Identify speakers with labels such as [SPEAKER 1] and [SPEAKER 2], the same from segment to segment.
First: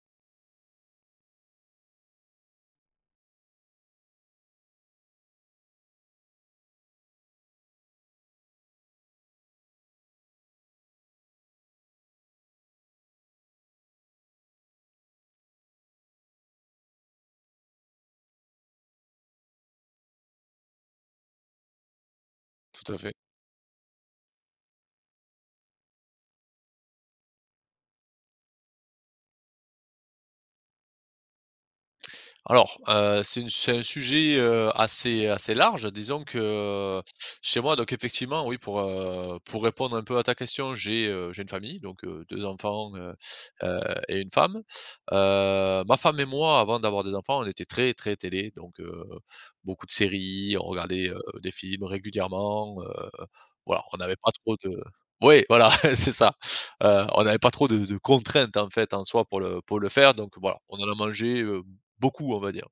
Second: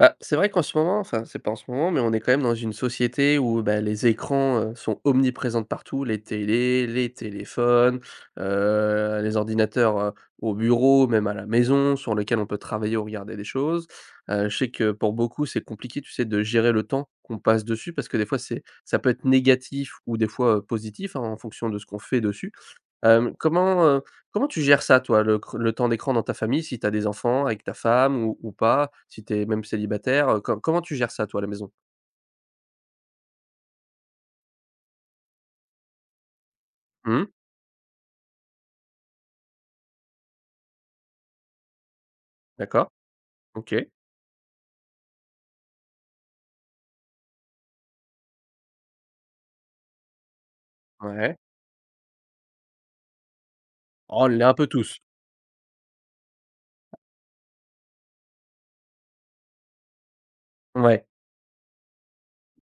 [SPEAKER 1] Bah, c'est vrai qu'en ce moment enfin, c'est pas en ce moment, mais on est quand même dans une société où bah, les écrans, heu, sont omniprésents de partout: Les télés, les téléphones, heu, les ordinateurs, heu, au bureau, même à la maison, sur lequel on peut travailler ou regarder des choses. Heu, je sais que pour beaucoup c'est compliqué, tu sais, de gérer le temps qu'on passe dessus parce que des fois c'est, ça peut être négatif ou des fois, heu, positif hein en fonction de ce qu'on fait dessus.
[SPEAKER 2] Tout à fait.
[SPEAKER 1] Hem, comment, heu, comment tu gères ça toi le cr le temps d'écran dans ta famille, si tu as des enfants avec ta femme ou ou pas. Si tu es même célibataire, heu, co comment tu gères ça toi à la maison?
[SPEAKER 2] Alors, heu, c'est une c'est un sujet, heu, assez assez large. Disons que
[SPEAKER 1] Mmh.
[SPEAKER 2] chez moi donc effectivement oui pour, heu, pour répondre un peu à ta question j'ai, heu, j'ai une famille. Donc, heu, 2
[SPEAKER 1] D'accord.
[SPEAKER 2] enfants, heu heu,
[SPEAKER 1] OK.
[SPEAKER 2] et une femme. Heu, ma femme et moi avant d'avoir des enfants on était très, très télé donc, heu, beaucoup de séries, on regardait, heu,
[SPEAKER 1] Ouais.
[SPEAKER 2] des films régulièrement, heu, voilà on n'avait
[SPEAKER 1] Oh on
[SPEAKER 2] pas
[SPEAKER 1] l'est un
[SPEAKER 2] trop
[SPEAKER 1] peu
[SPEAKER 2] de
[SPEAKER 1] tous.
[SPEAKER 2] Ouais voilà c'est ça! Heu, on avait pas trop de de contraintes en fait en soi pour le pour le faire donc voilà. On en a
[SPEAKER 1] Ouais.
[SPEAKER 2] mangé, heu, beaucoup on va dire.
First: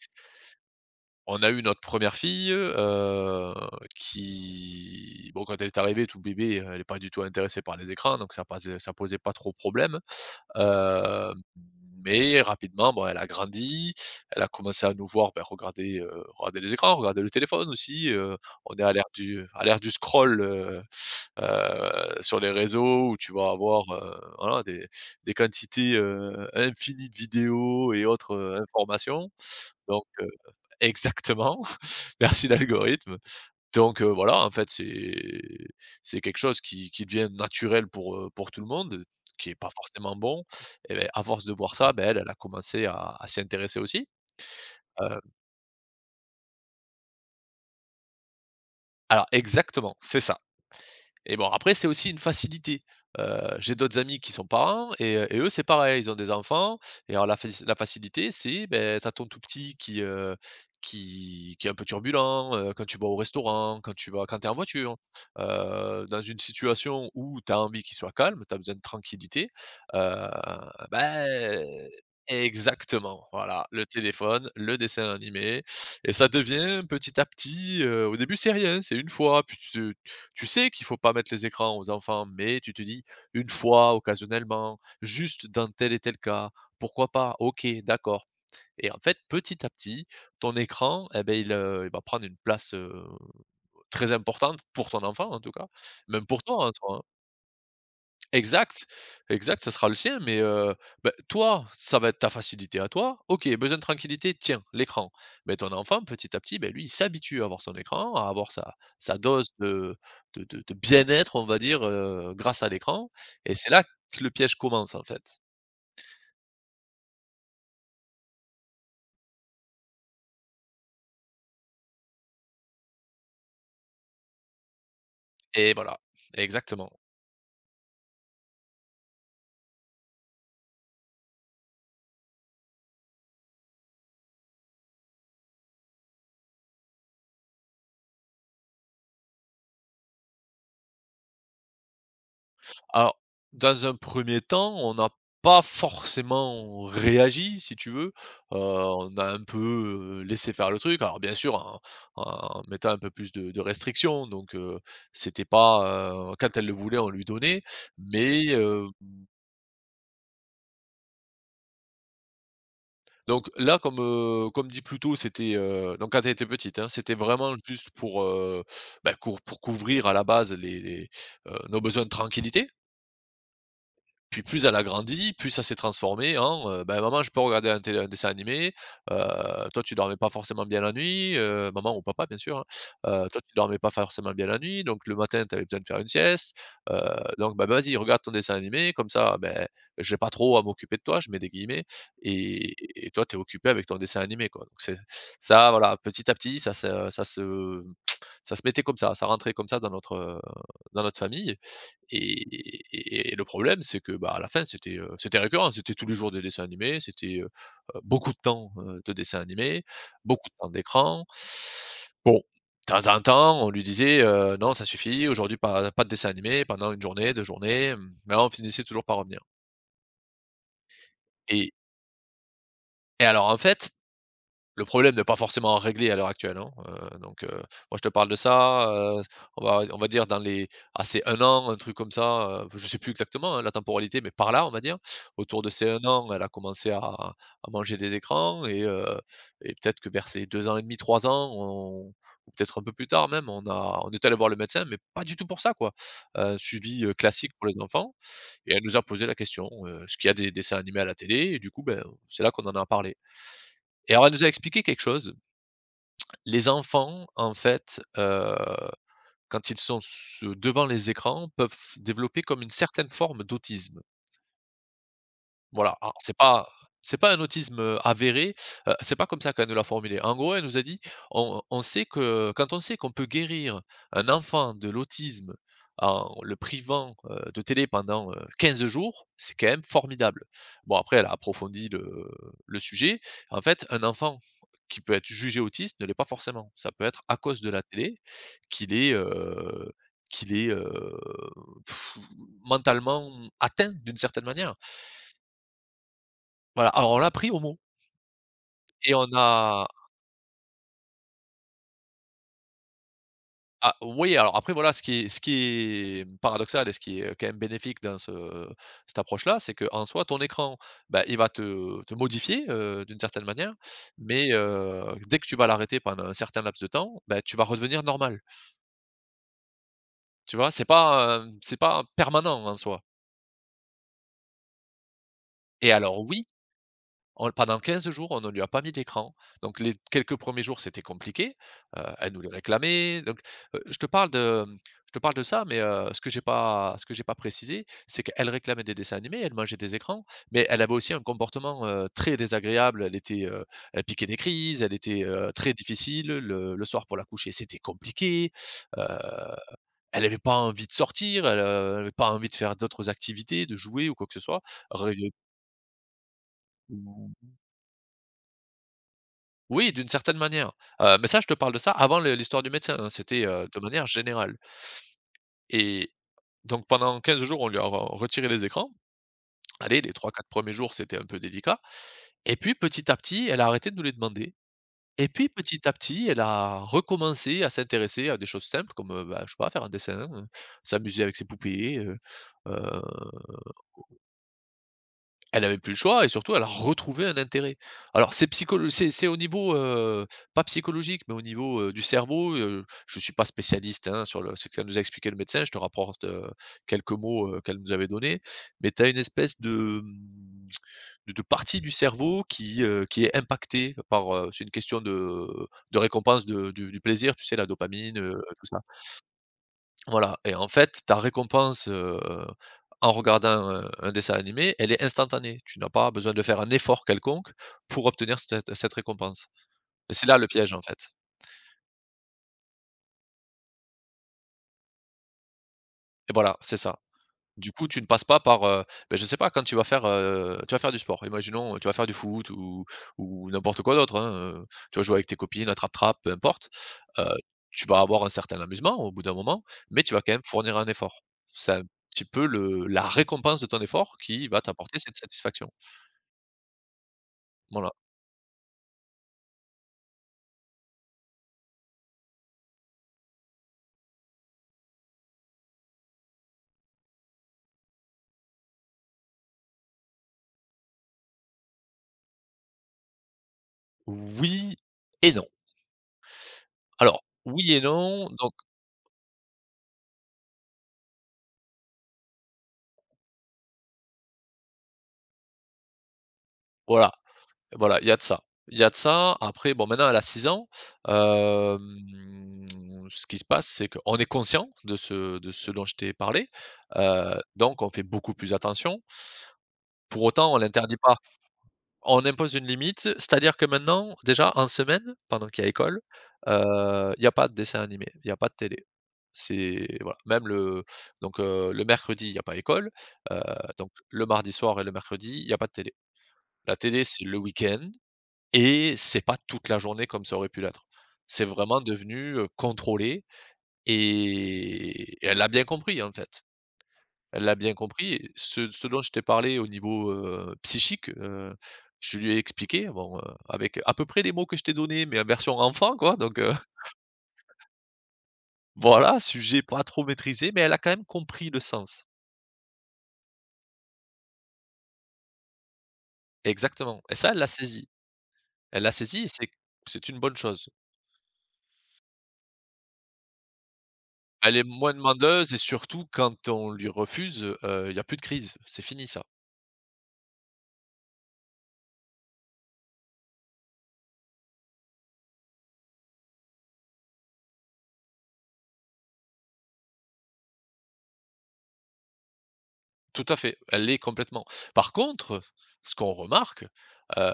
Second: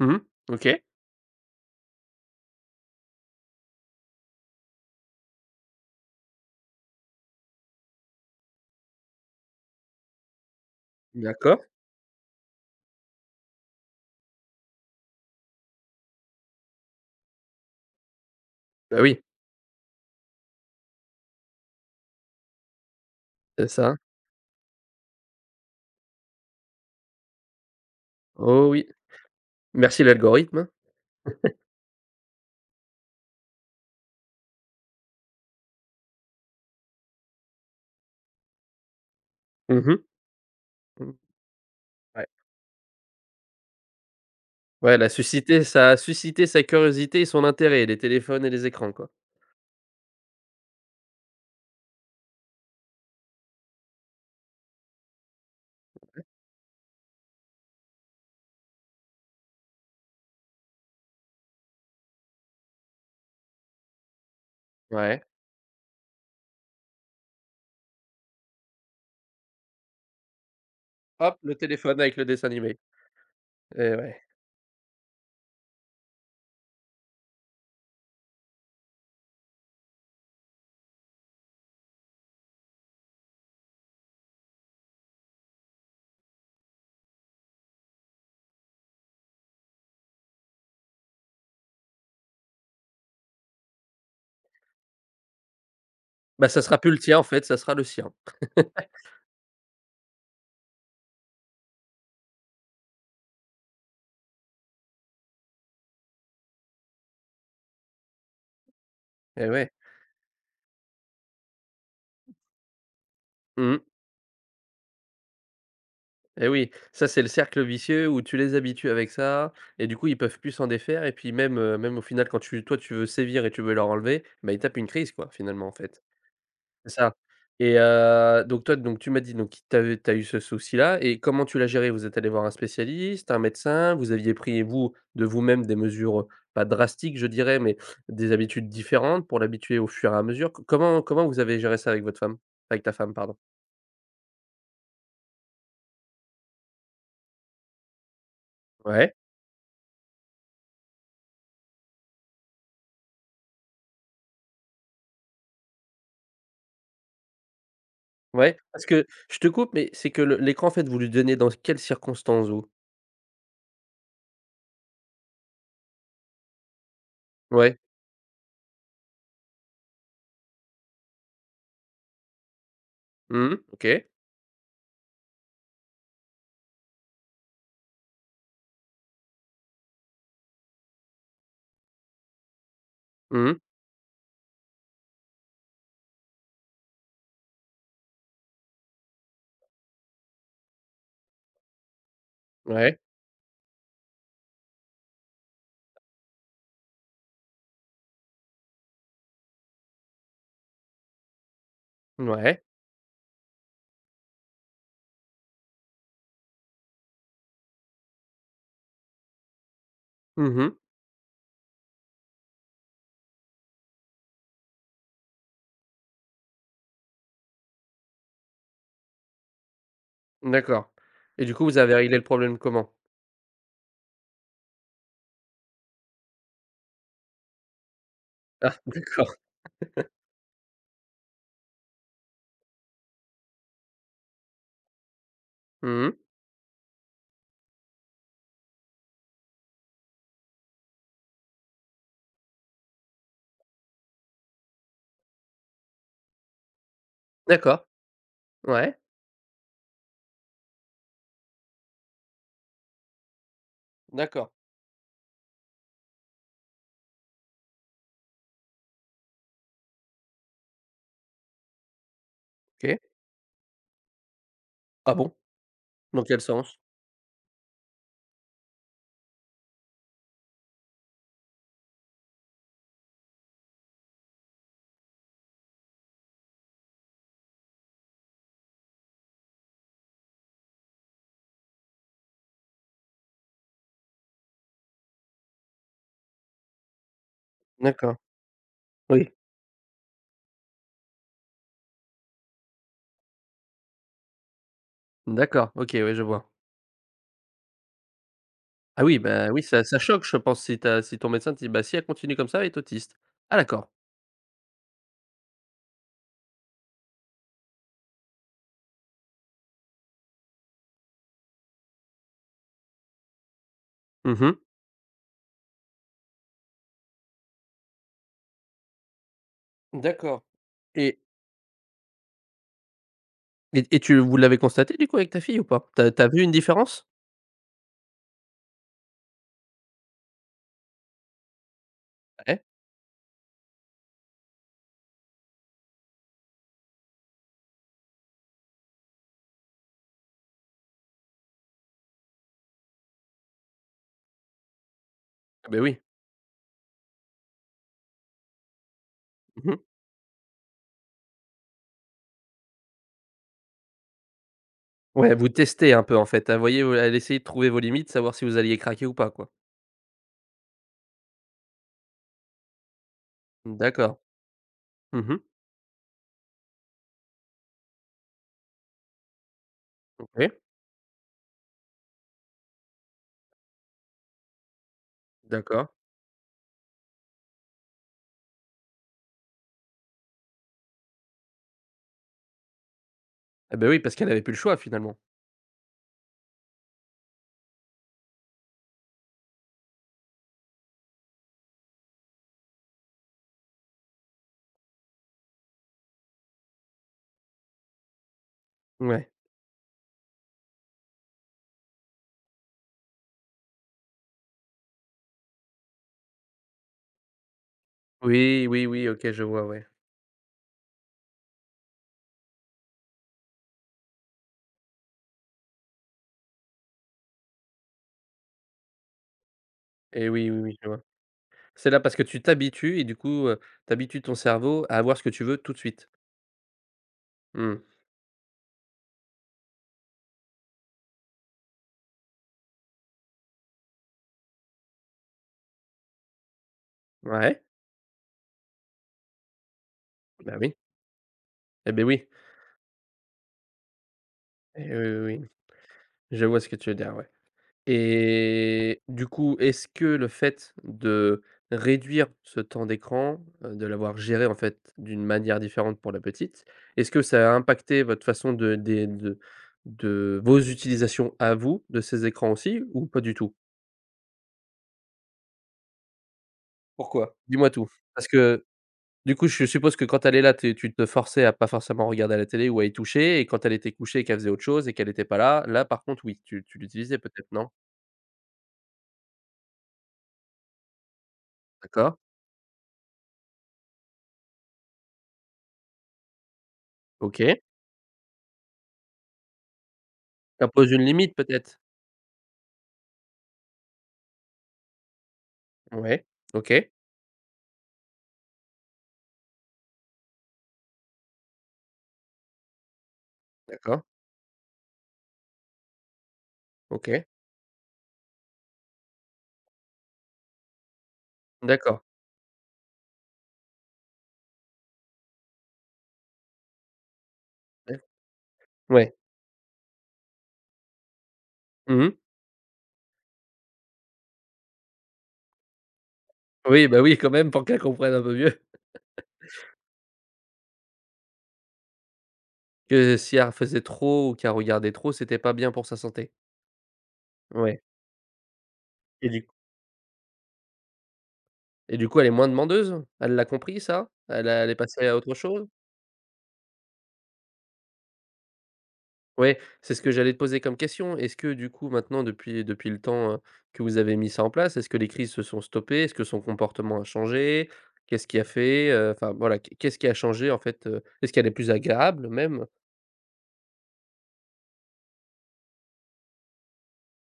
[SPEAKER 1] Mmh mh, OK.
[SPEAKER 2] On a eu notre première fille, heu, qui bon quand elle est arrivée toute bébé, heu, elle est pas du tout intéressée par les écrans donc ça posait, ça posait pas trop problème. Heu,
[SPEAKER 1] D'accord.
[SPEAKER 2] mais rapidement bon elle a grandi, elle a commencé à nous voir, ben, regarder, heu, regarder les écrans, regarder le téléphone aussi. Heu, on est à
[SPEAKER 1] Bah
[SPEAKER 2] l'ère
[SPEAKER 1] oui.
[SPEAKER 2] du à l'ère du scroll, heu heu, sur les réseaux où tu vas
[SPEAKER 1] C'est
[SPEAKER 2] avoir,
[SPEAKER 1] ça.
[SPEAKER 2] heu, voilà des des quantités, heu, infinies de vidéos et autres, heu,
[SPEAKER 1] Oh oui!
[SPEAKER 2] informations,
[SPEAKER 1] Merci
[SPEAKER 2] donc, heu.
[SPEAKER 1] l'algorithme.
[SPEAKER 2] Exactement, merci l'algorithme. Donc, heu, voilà en fait c'est c'est quelque chose qui qui devient naturel pour, heu, pour tout le monde, ce qui est pas
[SPEAKER 1] Mmh mh.
[SPEAKER 2] forcément bon. Et beh,
[SPEAKER 1] Mmh.
[SPEAKER 2] à force de voir ça, ben elle,
[SPEAKER 1] Ouais.
[SPEAKER 2] elle a commencé à à s'y intéresser aussi.
[SPEAKER 1] Ouais elle a
[SPEAKER 2] Heu.
[SPEAKER 1] suscité, ça a suscité sa curiosité et son intérêt les téléphones et les écrans quoi.
[SPEAKER 2] Alors exactement c'est ça! Et bon après c'est aussi une facilité. Heu, j'ai d'autres amis qui sont parents et heu, et eux c'est pareil ils ont
[SPEAKER 1] [unintelligible]
[SPEAKER 2] des enfants et alors la faci la facilité c'est beh, tu as ton tout petit qui, heu qui qui est un peu turbulent, heu, quand tu vas au restaurant, quand tu vas quand tu es en voiture.
[SPEAKER 1] Ouais.
[SPEAKER 2] Heu, dans une situation où tu as envie qu'il soit calme, tu as besoin de tranquillité, heu, bah,
[SPEAKER 1] Hop le
[SPEAKER 2] heu.
[SPEAKER 1] téléphone avec le dessin animé.
[SPEAKER 2] Exactement voilà! Le
[SPEAKER 1] Et ouais.
[SPEAKER 2] téléphone, le dessin animé et ça devient petit à petit, heu, au début c'est rien hein, c'est une fois puis tu te tu sais qu'il faut pas mettre les écrans aux enfants mais tu te dis: «Une fois, occasionnellement, juste dans tel et tel cas, pourquoi pas? OK, d'accord.». Et en fait petit à petit ton écran et ben il, heu, il va prendre une place, heu, très importante pour ton enfant en tout cas même pour
[SPEAKER 1] Bah ça
[SPEAKER 2] toi en
[SPEAKER 1] sera plus
[SPEAKER 2] soi
[SPEAKER 1] le
[SPEAKER 2] hein.
[SPEAKER 1] tien en fait ça sera le sien.
[SPEAKER 2] Exact! Exact ce sera le sien mais, heu, bah toi ça va être ta facilité à toi. OK, besoin de tranquillité? Tiens, l'écran. Mais ton enfant petit à petit bah, lui il s'habitue à avoir son écran à avoir sa sa
[SPEAKER 1] Et
[SPEAKER 2] dose
[SPEAKER 1] ouais
[SPEAKER 2] de de de de bien-être on va dire, heu, grâce à l'écran et c'est
[SPEAKER 1] Mmh.
[SPEAKER 2] là que le piège commence en fait.
[SPEAKER 1] Et oui! Ça c'est le cercle vicieux où tu les habitues avec ça et du coup ils peuvent plus s'en défaire et puis même, heu, même au final quand tu toi tu veux sévir et tu veux leur enlever, bah ils tapent une crise quoi! Finalement en
[SPEAKER 2] Et voilà
[SPEAKER 1] fait.
[SPEAKER 2] exactement.
[SPEAKER 1] C'est ça. Et heu, donc toi donc tu m'as dit donc, t tu as, heu, tu as eu ce souci-là et comment tu l'as géré? Vous êtes allé voir un spécialiste, un médecin, vous aviez pris vous, de vous-même, des mesures, heu, pas drastiques je dirais mais, des habitudes différentes pour l'habituer au fur et à mesure. C comment, comment vous avez géré ça avec votre femme? Avec ta femme
[SPEAKER 2] Alors
[SPEAKER 1] pardon.
[SPEAKER 2] dans un premier temps on a pas forcément réagi si tu veux. Heu,
[SPEAKER 1] Ouais.
[SPEAKER 2] on a un peu, heu, laissé faire le truc. Alors bien sûr en en mettant un peu plus de de restrictions donc, heu, c'était pas, heu «Quand elle le voulait on lui donnait.» mais
[SPEAKER 1] Ouais parce
[SPEAKER 2] hem
[SPEAKER 1] que, je te coupe mais c'est que le l'écran en fait vous lui donniez dans quelles circonstances vous?
[SPEAKER 2] Donc là comme, heu, comme dit plus tôt c'était, heu, donc quand elle était petite hein. C'était vraiment
[SPEAKER 1] Ouais.
[SPEAKER 2] juste pour, heu, bah cour pour couvrir à la base les les, heu, nos besoins de tranquillité.
[SPEAKER 1] Mmh mh, OK.
[SPEAKER 2] Puis plus elle a grandi plus ça s'est transformé en, heu: «Bah maman je peux regarder à la télé un dessin animé?». Heu, toi tu dormais pas forcément bien la nuit, heu, maman ou papa bien sûr hein, heu, toi
[SPEAKER 1] Mmh
[SPEAKER 2] tu
[SPEAKER 1] mh.
[SPEAKER 2] dormais pas forcément bien la nuit donc le matin tu avais besoin de faire une sieste. Heu, donc bah: «Vas-y regarde ton dessin animé comme ça, bah, j'ai pas trop à m'occuper de toi, je mets des guillemets
[SPEAKER 1] Ouais.
[SPEAKER 2] et, et toi tu es occupée avec ton dessin animé quoi.» C'est, ça voilà petit à petit ça se ça se ça se mettait comme ça, ça rentrait comme ça dans notre, heu, dans notre famille.
[SPEAKER 1] Ouais.
[SPEAKER 2] Et le problème c'est que, bah, à la fin c'était, heu, c'était récurrent. C'était tous les jours des dessins animés c'était, heu heu, beaucoup de temps heu, de dessins animés, beaucoup de
[SPEAKER 1] Mmh
[SPEAKER 2] temps
[SPEAKER 1] mh.
[SPEAKER 2] d'écrans. Bon. Temps en temps on lui disait, heu, non ça suffit aujourd'hui pas pas de dessins animés pendant 1 journée, 2 journées, mais on finissait toujours par revenir.
[SPEAKER 1] D'accord, et du coup
[SPEAKER 2] Et
[SPEAKER 1] vous avez réglé le problème comment?
[SPEAKER 2] et alors en fait le problème n'est pas forcément réglé à l'heure actuelle hein, heu donc heu. Moi je te parle de
[SPEAKER 1] Ah,
[SPEAKER 2] ça heu,
[SPEAKER 1] d'accord.
[SPEAKER 2] on va on va dire dans les, ah c'est 1 an, un truc comme ça heu, b je sais plus exactement la temporalité, mais par là, on va dire. Autour de
[SPEAKER 1] Mmh
[SPEAKER 2] ses 1
[SPEAKER 1] mh.
[SPEAKER 2] an, elle a commencé à à manger des écrans et, heu, et peut-être que vers ses 2 ans et demi-3 ans, on ou peut peut-être un peu plus tard même on a on est allés voir le médecin, mais pas du tout pour ça, quoi! Heu, suivi, heu, classique pour les
[SPEAKER 1] D'accord.
[SPEAKER 2] enfants et elle nous
[SPEAKER 1] Ouais.
[SPEAKER 2] a posé la question, heu. Est-ce qu'il y a des dessins animés à la télé? Et du coup ben, c'est là qu'on en a parlé. Et alors elle nous a
[SPEAKER 1] D'accord.
[SPEAKER 2] expliqué quelque chose. Les enfants, en fait, heu, quand ils sont s devant les écrans peuvent développer comme une
[SPEAKER 1] OK.
[SPEAKER 2] certaine forme d'autisme.
[SPEAKER 1] Ah bon?
[SPEAKER 2] Voilà, alors
[SPEAKER 1] Dans
[SPEAKER 2] c'est
[SPEAKER 1] quel
[SPEAKER 2] pas
[SPEAKER 1] sens?
[SPEAKER 2] c'est pas un autisme, heu, avéré, heu c'est pas comme ça qu'elle nous l'a formulé. En gros elle nous a dit: «On on sait que quand on sait qu'on peut guérir un enfant de l'autisme en le privant heu, de télé pendant heu 15 jours, c'est quand même formidable.». Bon après, elle a approfondi le le sujet, en fait un enfant qui peut être jugé autiste ne l'est pas forcément, ça peut être à cause de la
[SPEAKER 1] D'accord,
[SPEAKER 2] télé qu'il est
[SPEAKER 1] oui.
[SPEAKER 2] heu, qu'il est heu mentalement atteint, d'une certaine manière.
[SPEAKER 1] D'accord, OK. Ouais, je vois.
[SPEAKER 2] Voilà, alors on l'a pris au mot.
[SPEAKER 1] Ah
[SPEAKER 2] Et
[SPEAKER 1] oui,
[SPEAKER 2] on
[SPEAKER 1] ben oui. Ça,
[SPEAKER 2] a
[SPEAKER 1] ça choque je pense si ta si ton médecin te dit: «Bah, si elle continue comme ça elle est autiste». Ah d'accord.
[SPEAKER 2] Ah, oui. Alors après voilà ce qui est ce qui est paradoxal et ce qui est quand même bénéfique dans ce cette approche là. C'est qu'en soit ton écran, bah, il va te te modifier, heu, d'une certaine manière.
[SPEAKER 1] Mmh
[SPEAKER 2] Mais,
[SPEAKER 1] mh.
[SPEAKER 2] heu, dès que tu vas l'arrêter pendant un certain laps de temps, bah, tu vas redevenir normal.
[SPEAKER 1] D'accord
[SPEAKER 2] Tu vois, c'est
[SPEAKER 1] et
[SPEAKER 2] pas, heu, c'est pas permanent en soi.
[SPEAKER 1] Et et tu vous l'avez constaté du coup avec ta fille ou pas?
[SPEAKER 2] Et
[SPEAKER 1] Tu as
[SPEAKER 2] alors
[SPEAKER 1] tu as vu
[SPEAKER 2] oui,
[SPEAKER 1] une différence?
[SPEAKER 2] on l pendant 15 jours on ne lui a pas mis d'écran. Donc les quelques 1ers jours c'était compliqué, heu, elle nous les
[SPEAKER 1] Ouais.
[SPEAKER 2] réclamait, donc. Heu, je te parle de, mmh, je te parle de ça, mais, heu, ce que j'ai pas ce que j'ai pas précisé, c'est qu'elle réclamait des dessins animés, elle mangeait des écrans, mais elle avait aussi un comportement, heu, très désagréable, elle était, heu, elle piquait des crises, elle était, heu,
[SPEAKER 1] Ah,
[SPEAKER 2] très
[SPEAKER 1] beh oui.
[SPEAKER 2] difficile, le le soir pour la coucher c'était compliqué, heu,
[SPEAKER 1] Mmh mh.
[SPEAKER 2] elle avait pas envie de sortir. Elle, heu, elle avait pas envie de faire d'autres activités, de jouer ou quoi que ce soit..
[SPEAKER 1] Ouais.
[SPEAKER 2] [unintelligible]
[SPEAKER 1] Elle vous testait un peu, en fait. Elle voyait elle a
[SPEAKER 2] Mmh,
[SPEAKER 1] essayé de
[SPEAKER 2] ouais.
[SPEAKER 1] trouver vos limites savoir si vous alliez craquer ou pas quoi?
[SPEAKER 2] Oui, d'une certaine manière. Heu, mais ça je te parle de ça avant le l'histoire du médecin. Non, c'était, heu,
[SPEAKER 1] Mmh.
[SPEAKER 2] de manière
[SPEAKER 1] D'accord,
[SPEAKER 2] générale.
[SPEAKER 1] mmh mh.
[SPEAKER 2] Et donc pendant 15 jours on lui a re retiré les écrans. Allez les 3-4
[SPEAKER 1] OK.
[SPEAKER 2] 1ers jours c'était un peu délicat et puis petit à petit elle a arrêté de nous les demander. Et puis petit
[SPEAKER 1] D'accord.
[SPEAKER 2] à petit, elle a recommencé à s'intéresser à des choses simples. Comme, heu, bah, je sais pas faire un dessin, heu, s'amuser avec ses poupées, heu, heu.
[SPEAKER 1] Eh, beh oui. Parce qu'elle avait plus le choix finalement.
[SPEAKER 2] Elle avait plus le choix et surtout elle retrouvait un intérêt. Alors c'est psycholo c'est c'est au niveau, heu, pas psychologique, mais au niveau, heu, du cerveau, heu, je suis pas spécialiste, hein, sur le ce qu'elle nous a expliqué le médecin. Je te rapporte, heu, quelques mots, heu, qu'elle nous avait donnés. Mais tu as une
[SPEAKER 1] Ouais.
[SPEAKER 2] espèce de, mmh, de de partie du cerveau qui, heu, qui est impactée par, heu c'est une question de de récompense de du du plaisir tu sais la dopamine, heu, tout
[SPEAKER 1] Oui,
[SPEAKER 2] ça
[SPEAKER 1] oui, oui. OK, je vois. Ouais.
[SPEAKER 2] Voilà et en fait ta récompense, heu, en regardant un un dessin animé elle est instantanée. Tu n'as pas besoin de faire un effort quelconque pour obtenir cet cette récompense et c'est
[SPEAKER 1] Et
[SPEAKER 2] là le
[SPEAKER 1] oui, oui,
[SPEAKER 2] piège
[SPEAKER 1] oui.
[SPEAKER 2] en
[SPEAKER 1] Je vois.
[SPEAKER 2] fait.
[SPEAKER 1] C'est là parce que tu t'habitues et du coup, heu, tu habitues ton cerveau à avoir ce que tu veux tout de suite.
[SPEAKER 2] Et voilà c'est ça. Du
[SPEAKER 1] Mmh.
[SPEAKER 2] coup tu ne passes pas par, heu, beh, je sais pas quand tu vas faire, heu, tu vas faire du sport. Imaginons, heu, tu vas faire du foot ou ou n'importe quoi d'autre, hein, heu. Tu vas jouer avec tes copines à trappe-trappe peu importe. Heu,
[SPEAKER 1] Ouais.
[SPEAKER 2] tu vas avoir un certain amusement au bout d'un moment, mais tu vas quand même
[SPEAKER 1] Bah oui.
[SPEAKER 2] fournir un effort. C'est un
[SPEAKER 1] Et beh,
[SPEAKER 2] petit
[SPEAKER 1] oui.
[SPEAKER 2] peu le la récompense de ton effort qui va
[SPEAKER 1] Eh,
[SPEAKER 2] t'apporter
[SPEAKER 1] oui,
[SPEAKER 2] cette
[SPEAKER 1] oui, oui.
[SPEAKER 2] satisfaction.
[SPEAKER 1] Je vois ce que tu veux dire, ouais.
[SPEAKER 2] Voilà.
[SPEAKER 1] Et, du coup est-ce que le fait de réduire ce temps d'écran, heu, de l'avoir géré en fait d'une manière différente pour la petite? Est-ce que ça a impacté votre façon de des de de vos utilisations à vous de ces écrans aussi ou pas du tout?
[SPEAKER 2] Oui et non. Alors
[SPEAKER 1] Pourquoi? Dis-moi
[SPEAKER 2] oui et
[SPEAKER 1] tout.
[SPEAKER 2] non
[SPEAKER 1] Parce
[SPEAKER 2] donc
[SPEAKER 1] que du coup je suppose que quand elle est là t tu te forçais à pas forcément regarder la télé ou à y toucher. Et quand elle était couchée qu'elle faisait autre chose et qu'elle était pas là, là par contre oui. Tu tu
[SPEAKER 2] Voilà,
[SPEAKER 1] l'utilisais peut-être, non?
[SPEAKER 2] voilà. Il y a de ça, il y a de ça après bon maintenant elle a 6 ans. Hem,
[SPEAKER 1] D'accord.
[SPEAKER 2] ce qui se passe c'est qu'on est conscient de ce de ce dont je t'ai parlé, heu,
[SPEAKER 1] OK.
[SPEAKER 2] donc on fait beaucoup plus attention pour autant on
[SPEAKER 1] Ça pose
[SPEAKER 2] l'interdit
[SPEAKER 1] une
[SPEAKER 2] pas.
[SPEAKER 1] limite, peut-être?
[SPEAKER 2] On impose une limite, c'est-à-dire que maintenant déjà en semaine pendant qu'il y a école,
[SPEAKER 1] Mouais OK.
[SPEAKER 2] heu, il y a pas de dessin animé, il a pas de télé. C'est, voilà même le, donc, heu, le mercredi il y a pas école, heu, donc
[SPEAKER 1] D'accord.
[SPEAKER 2] le mardi soir et le mercredi il y a pas de télé. La télé,
[SPEAKER 1] OK.
[SPEAKER 2] c'est le week-end. Et c'est pas toute la journée comme ça aurait pu l'être. C'est vraiment
[SPEAKER 1] D'accord.
[SPEAKER 2] devenu, heu, contrôlé et, et elle l'a bien compris en fait. Elle l'a bien
[SPEAKER 1] [unintelligible]
[SPEAKER 2] compris. Ce ce dont je
[SPEAKER 1] Ouais.
[SPEAKER 2] t'ai parlé au niveau, heu, psychique, heu.
[SPEAKER 1] Mmh
[SPEAKER 2] Je
[SPEAKER 1] mh.
[SPEAKER 2] lui ai expliqué bon, heu, avec, à peu près les mots que je t'ai donné mais version enfant quoi donc, heu
[SPEAKER 1] Oui, bah oui. Quand même, pour qu'elle comprenne un peu mieux.
[SPEAKER 2] Voilà, sujet pas trop maîtrisé mais elle a quand même compris le sens.
[SPEAKER 1] Que si elle refaisait trop, ou qu'elle regardait trop c'était pas bien pour sa santé?
[SPEAKER 2] Exactement, et ça, elle l'a
[SPEAKER 1] Ouais.
[SPEAKER 2] saisi. Elle l'a saisi et
[SPEAKER 1] Et du
[SPEAKER 2] c'est
[SPEAKER 1] c
[SPEAKER 2] q c'est une bonne chose.
[SPEAKER 1] et du coup, elle est moins demandeuse? Elle l'a compris ça? Elle
[SPEAKER 2] Elle est
[SPEAKER 1] a elle est
[SPEAKER 2] moins
[SPEAKER 1] passée à autre
[SPEAKER 2] demandeuse et
[SPEAKER 1] chose?
[SPEAKER 2] surtout, quand on lui refuse, heu, il y a plus de crise. C'est fini ça.
[SPEAKER 1] Ouais, c'est ce que j'allais te poser comme question. Est-ce que, du coup, maintenant depuis depuis le temps, hein, que vous avez mis ça en place, est-ce que les crises se sont stoppées? Est-ce que son comportement a changé? Qu'est-ce qui a fait, heu, enfin voilà. Qu qu'est-ce qui a changé en fait, heu? Est-ce qu'elle est plus agréable, même?
[SPEAKER 2] Tout à fait, elle l'est complètement. Par contre, ce qu'on remarque, heu,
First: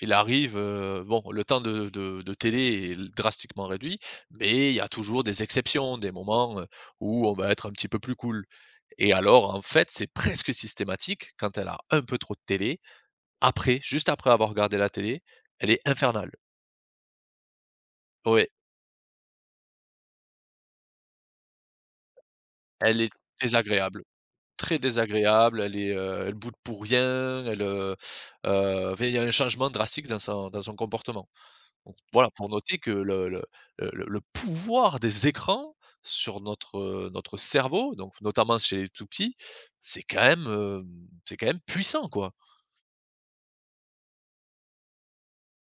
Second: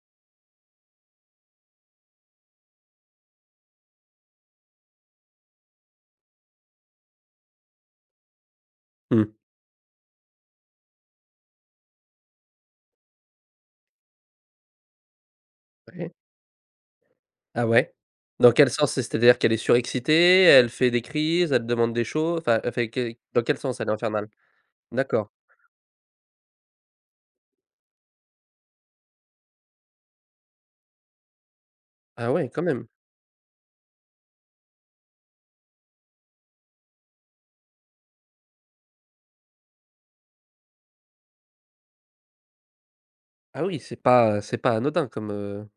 [SPEAKER 2] il arrive, heu, bon le temps de de de télé est l drastiquement réduit, mais il y a toujours des exceptions, des moments, heu, où on va être un petit peu plus cools. Et
[SPEAKER 1] Mmh.
[SPEAKER 2] alors en fait, c'est presque systématique: quand elle a un peu trop de télé, après, juste après avoir regardé la télé, elle est
[SPEAKER 1] Ouais.
[SPEAKER 2] infernale!
[SPEAKER 1] Ah ouais?
[SPEAKER 2] Ouais!
[SPEAKER 1] Dans quel sens? Et c'est-à-dire qu'elle est surexcitée? Elle fait des crises, elle te demande des choses, enfin elle fait
[SPEAKER 2] Elle est
[SPEAKER 1] quel dans quel sens elle est
[SPEAKER 2] désagréable,
[SPEAKER 1] infernale?
[SPEAKER 2] très
[SPEAKER 1] D'accord.
[SPEAKER 2] désagréable, elle est, heu, elle boude pour rien, elle, heu heu, enfin, il y a un changement drastique dans son dans son comportement. Bon, voilà,
[SPEAKER 1] Ah
[SPEAKER 2] pour
[SPEAKER 1] ouais, quand
[SPEAKER 2] noter
[SPEAKER 1] même.
[SPEAKER 2] que le le le le le pouvoir des écrans sur notre, heu, notre cerveau, donc notamment chez les tout petits, c'est quand même, heu, c'est quand même puissant, quoi!
[SPEAKER 1] Ah oui? C'est pas c'est pas anodin comme, heu,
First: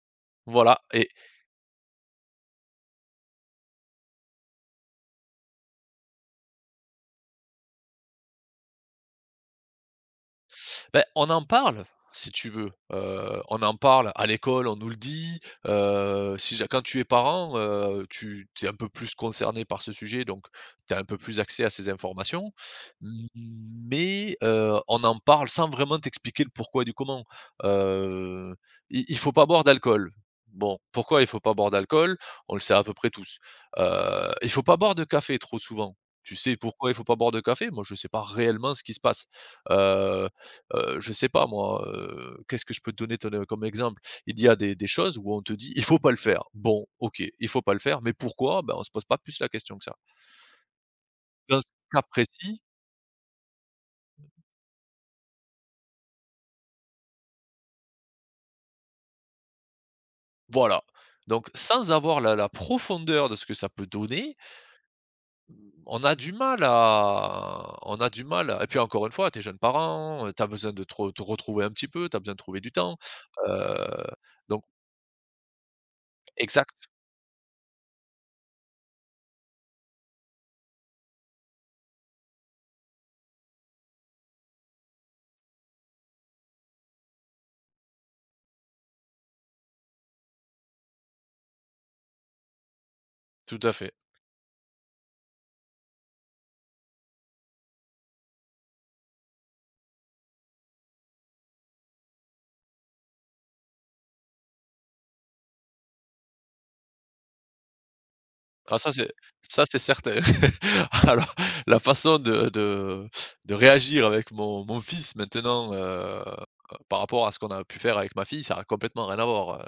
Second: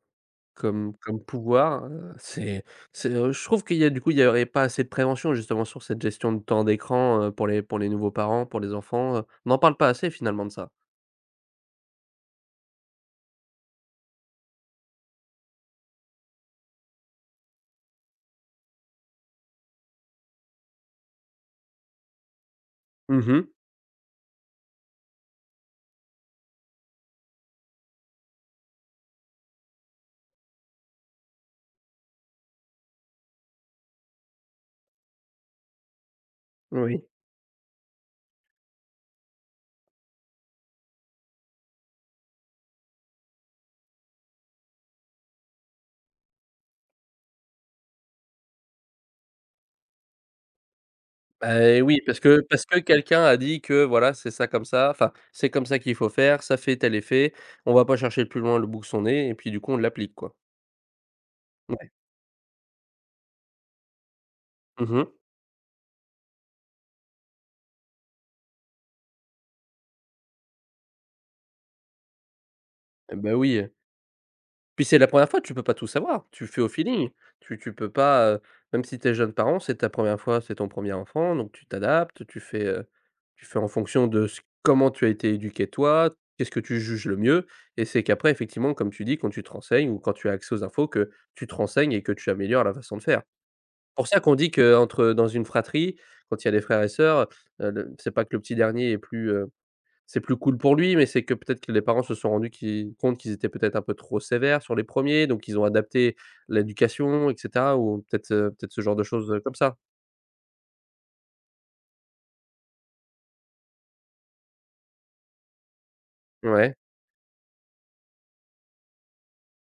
[SPEAKER 2] Voilà
[SPEAKER 1] comme
[SPEAKER 2] et
[SPEAKER 1] comme pouvoir. Heu, c'est c'est je trouve qu'il y a du coup il y aurait pas assez de prévention justement sur cette gestion de temps d'écran, heu, pour les pour les nouveaux parents. Pour les enfants, heu, on parle pas assez finalement de ça.
[SPEAKER 2] Beh, on en parle, si tu veux. Heu, on en parle à l'école, on nous le dit, heu, si ja quand tu es parent, heu, tu tu es un peu plus concerné par ce sujet, donc tu as un peu plus accès à ces informations, m
[SPEAKER 1] Mmh
[SPEAKER 2] m
[SPEAKER 1] mh.
[SPEAKER 2] mais, heu, on en parle sans vraiment t'expliquer le pourquoi du comment. Heu, i il faut pas boire d'alcool. Bon. Pourquoi il faut pas boire d'alcool? On le sait à peu près tous. Heu, il faut pas boire de café trop souvent. Tu sais pourquoi il faut
[SPEAKER 1] Oui.
[SPEAKER 2] pas boire de café? Moi je sais pas réellement ce qui se passe. Heu heu, je sais pas moi, heu, qu'est-ce que je peux te donner te ne comme exemple? Il y a des des choses où on te dit: «Il faut pas le faire». Bon OK. Il faut pas le faire. Mais pourquoi? Ben, on se pose pas plus la question que ça.
[SPEAKER 1] Bah,
[SPEAKER 2] Dans ce
[SPEAKER 1] et oui
[SPEAKER 2] cas
[SPEAKER 1] parce que
[SPEAKER 2] précis.
[SPEAKER 1] parce que quelqu'un a dit que, voilà, c'est ça comme ça, enfin, c'est comme ça qu'il faut faire, ça fait tel effet. On va pas chercher plus loin le bout que son nez et puis du coup on l'applique quoi.
[SPEAKER 2] Voilà. Donc,
[SPEAKER 1] Mouais.
[SPEAKER 2] sans avoir la la profondeur de ce que ça peut donner
[SPEAKER 1] Mmh mh.
[SPEAKER 2] on a du mal à on a du mal à et puis encore une fois, tu es jeune parent, heu, tu as besoin de te re te retrouver un petit peu, tu as besoin de trouver du temps,
[SPEAKER 1] Eh bah, oui, heu.
[SPEAKER 2] heu, donc
[SPEAKER 1] Puis c'est la 1re fois. Tu peux pas tout savoir. Tu fais au
[SPEAKER 2] Exact.
[SPEAKER 1] feeling. Tu tu peux pas, heu, même si tu es jeune parent c'est ta 1re fois, c'est ton 1er enfant, donc, tu t'adaptes. Tu fais, heu, tu fais en fonction de ce comment tu as été éduqué, toi. Qu'est-ce que tu juges le mieux et c'est qu'après effectivement comme tu dis quand tu te renseignes ou quand tu as accès aux infos que tu te renseignes et que tu améliores la façon de faire.
[SPEAKER 2] Tout à fait.
[SPEAKER 1] Pour ça qu'on dit que, heu, entre heu, dans une fratrie quand il y a des frères et sœurs, heu, le, c'est pas que le petit dernier est plus, heu, c'est plus cool pour lui, mais c'est que peut-être que les parents se sont rendus qui compte qu'ils étaient peut-être un peu trop sévères sur les 1ers. Donc ils ont adapté l'éducation, et cetera, ou peut-être, heu, peut-être
[SPEAKER 2] Ah
[SPEAKER 1] ce
[SPEAKER 2] ça,
[SPEAKER 1] genre de
[SPEAKER 2] c'est
[SPEAKER 1] choses, heu, comme
[SPEAKER 2] ça,
[SPEAKER 1] ça.
[SPEAKER 2] c'est certain. Alors, la façon de de de réagir avec mon mon fils maintenant, heu,
[SPEAKER 1] Ouais.
[SPEAKER 2] par rapport à ce qu'on a pu faire avec ma fille ça a complètement rien à voir,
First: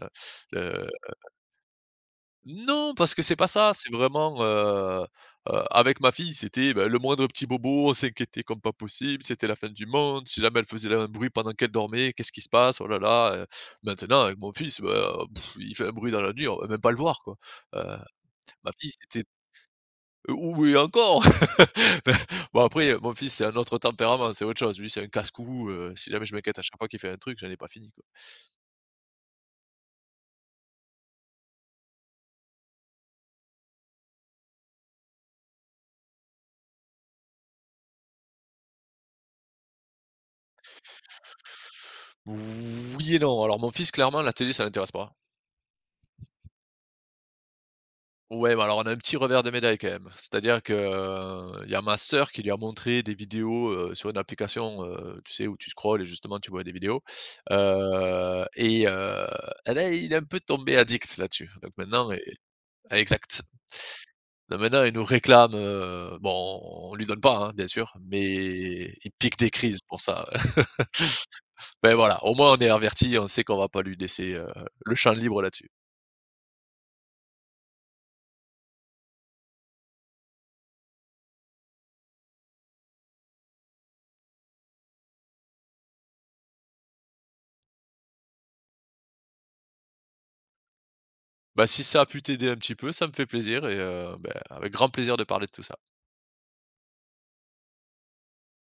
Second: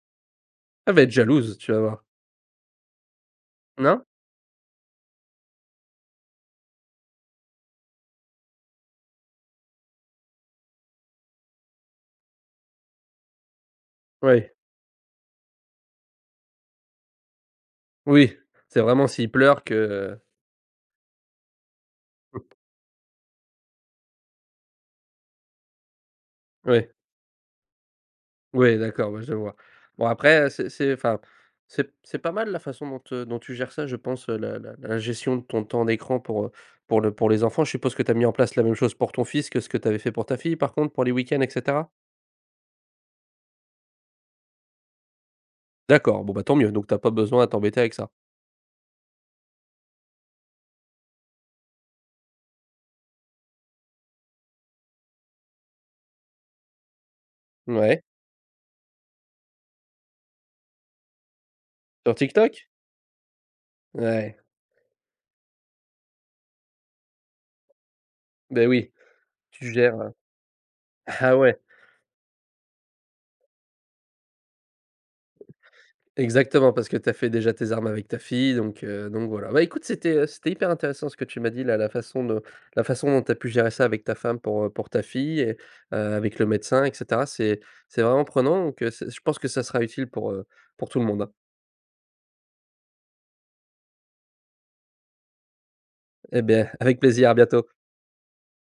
[SPEAKER 2] heu heu
[SPEAKER 1] Elle va être jalouse! Tu vas voir.
[SPEAKER 2] Non! Parce que c'est pas ça, c'est
[SPEAKER 1] Non?
[SPEAKER 2] vraiment, heu heu, avec ma fille c'était, bah le moindre petit bobo, on s'inquiétait comme pas possible, c'était la fin du monde, si jamais elle faisait l un bruit pendant qu'elle dormait, qu'est-ce qui se passe? Oh là là! Heu, maintenant avec
[SPEAKER 1] Ouais.
[SPEAKER 2] mon fils, bah, oh, il fait un bruit dans la nuit, on va même pas le voir, quoi. Heu,
[SPEAKER 1] Oui,
[SPEAKER 2] ma
[SPEAKER 1] c'est
[SPEAKER 2] fille
[SPEAKER 1] vraiment
[SPEAKER 2] c'était
[SPEAKER 1] s'il pleure que
[SPEAKER 2] Ou et encore, bah,
[SPEAKER 1] Mmh.
[SPEAKER 2] bon après, heu, mon fils c'est un autre tempérament, c'est autre chose, lui c'est un casse-cou, heu, si jamais je m'inquiète à chaque fois
[SPEAKER 1] Ouais.
[SPEAKER 2] qu'il fait un truc j'en ai pas fini, quoi.
[SPEAKER 1] Ouais, d'accord, ouais, je vois. Bon après, heu, c'est c'est, enfin c'est p c'est pas mal la façon dont, heu, dont tu gères ça, je pense, heu, la la la gestion de ton temps d'écran pour, heu, pour le pour les enfants. Je suppose que tu as mis en place la même chose pour ton fils, que ce que tu avais fait pour ta fille, par contre, pour les week-ends, et cetera?
[SPEAKER 2] Oui et non. Alors mon fils, clairement la télé ça l'intéresse pas.
[SPEAKER 1] D'accord, bon, bah, tant mieux. Donc tu as pas besoin à t'embêter avec ça.
[SPEAKER 2] Ouais, mais alors on a un petit revers de médaille quand même. C'est-à-dire que, heu, il y a ma sœur qui lui a montré des vidéos, heu, sur une application, heu, tu sais où tu scrolles et justement tu vois des vidéos,
[SPEAKER 1] Ouais.
[SPEAKER 2] heu, et, heu, et là il est un peu tombé addict là-dessus. Donc maintenant
[SPEAKER 1] Sur
[SPEAKER 2] e
[SPEAKER 1] TikTok?
[SPEAKER 2] ah, exact.
[SPEAKER 1] Ouais.
[SPEAKER 2] Donc maintenant il nous réclame, heu, bon on lui donne pas, hein, bien sûr,
[SPEAKER 1] Beh
[SPEAKER 2] mais
[SPEAKER 1] oui,
[SPEAKER 2] il pique des
[SPEAKER 1] tu
[SPEAKER 2] crises
[SPEAKER 1] gères,
[SPEAKER 2] pour
[SPEAKER 1] heu
[SPEAKER 2] ça.
[SPEAKER 1] Ah ouais!
[SPEAKER 2] Bah, voilà, au moins on est avertis, on sait qu'on va pas lui laisser, heu heu, le champ libre là-dessus.
[SPEAKER 1] Exactement, parce que tu as fait déjà tes armes avec ta fille donc, heu, donc voilà. Bah, écoute c'était, heu, c'était hyper intéressant ce que tu m'as dit là la façon dont la façon dont tu as pu gérer ça avec ta femme pour, heu, pour ta fille et, heu, avec le médecin, et cetera. C'est c'est vraiment prenant donc, heu, c'est je pense que ça sera utile pour, heu, pour tout le monde.
[SPEAKER 2] Bah, si ça a pu t'aider, un petit peu, ça me fait plaisir. Et, heu, bah, avec grand plaisir de parler de tout ça!
[SPEAKER 1] Eh beh, avec plaisir, à bientôt.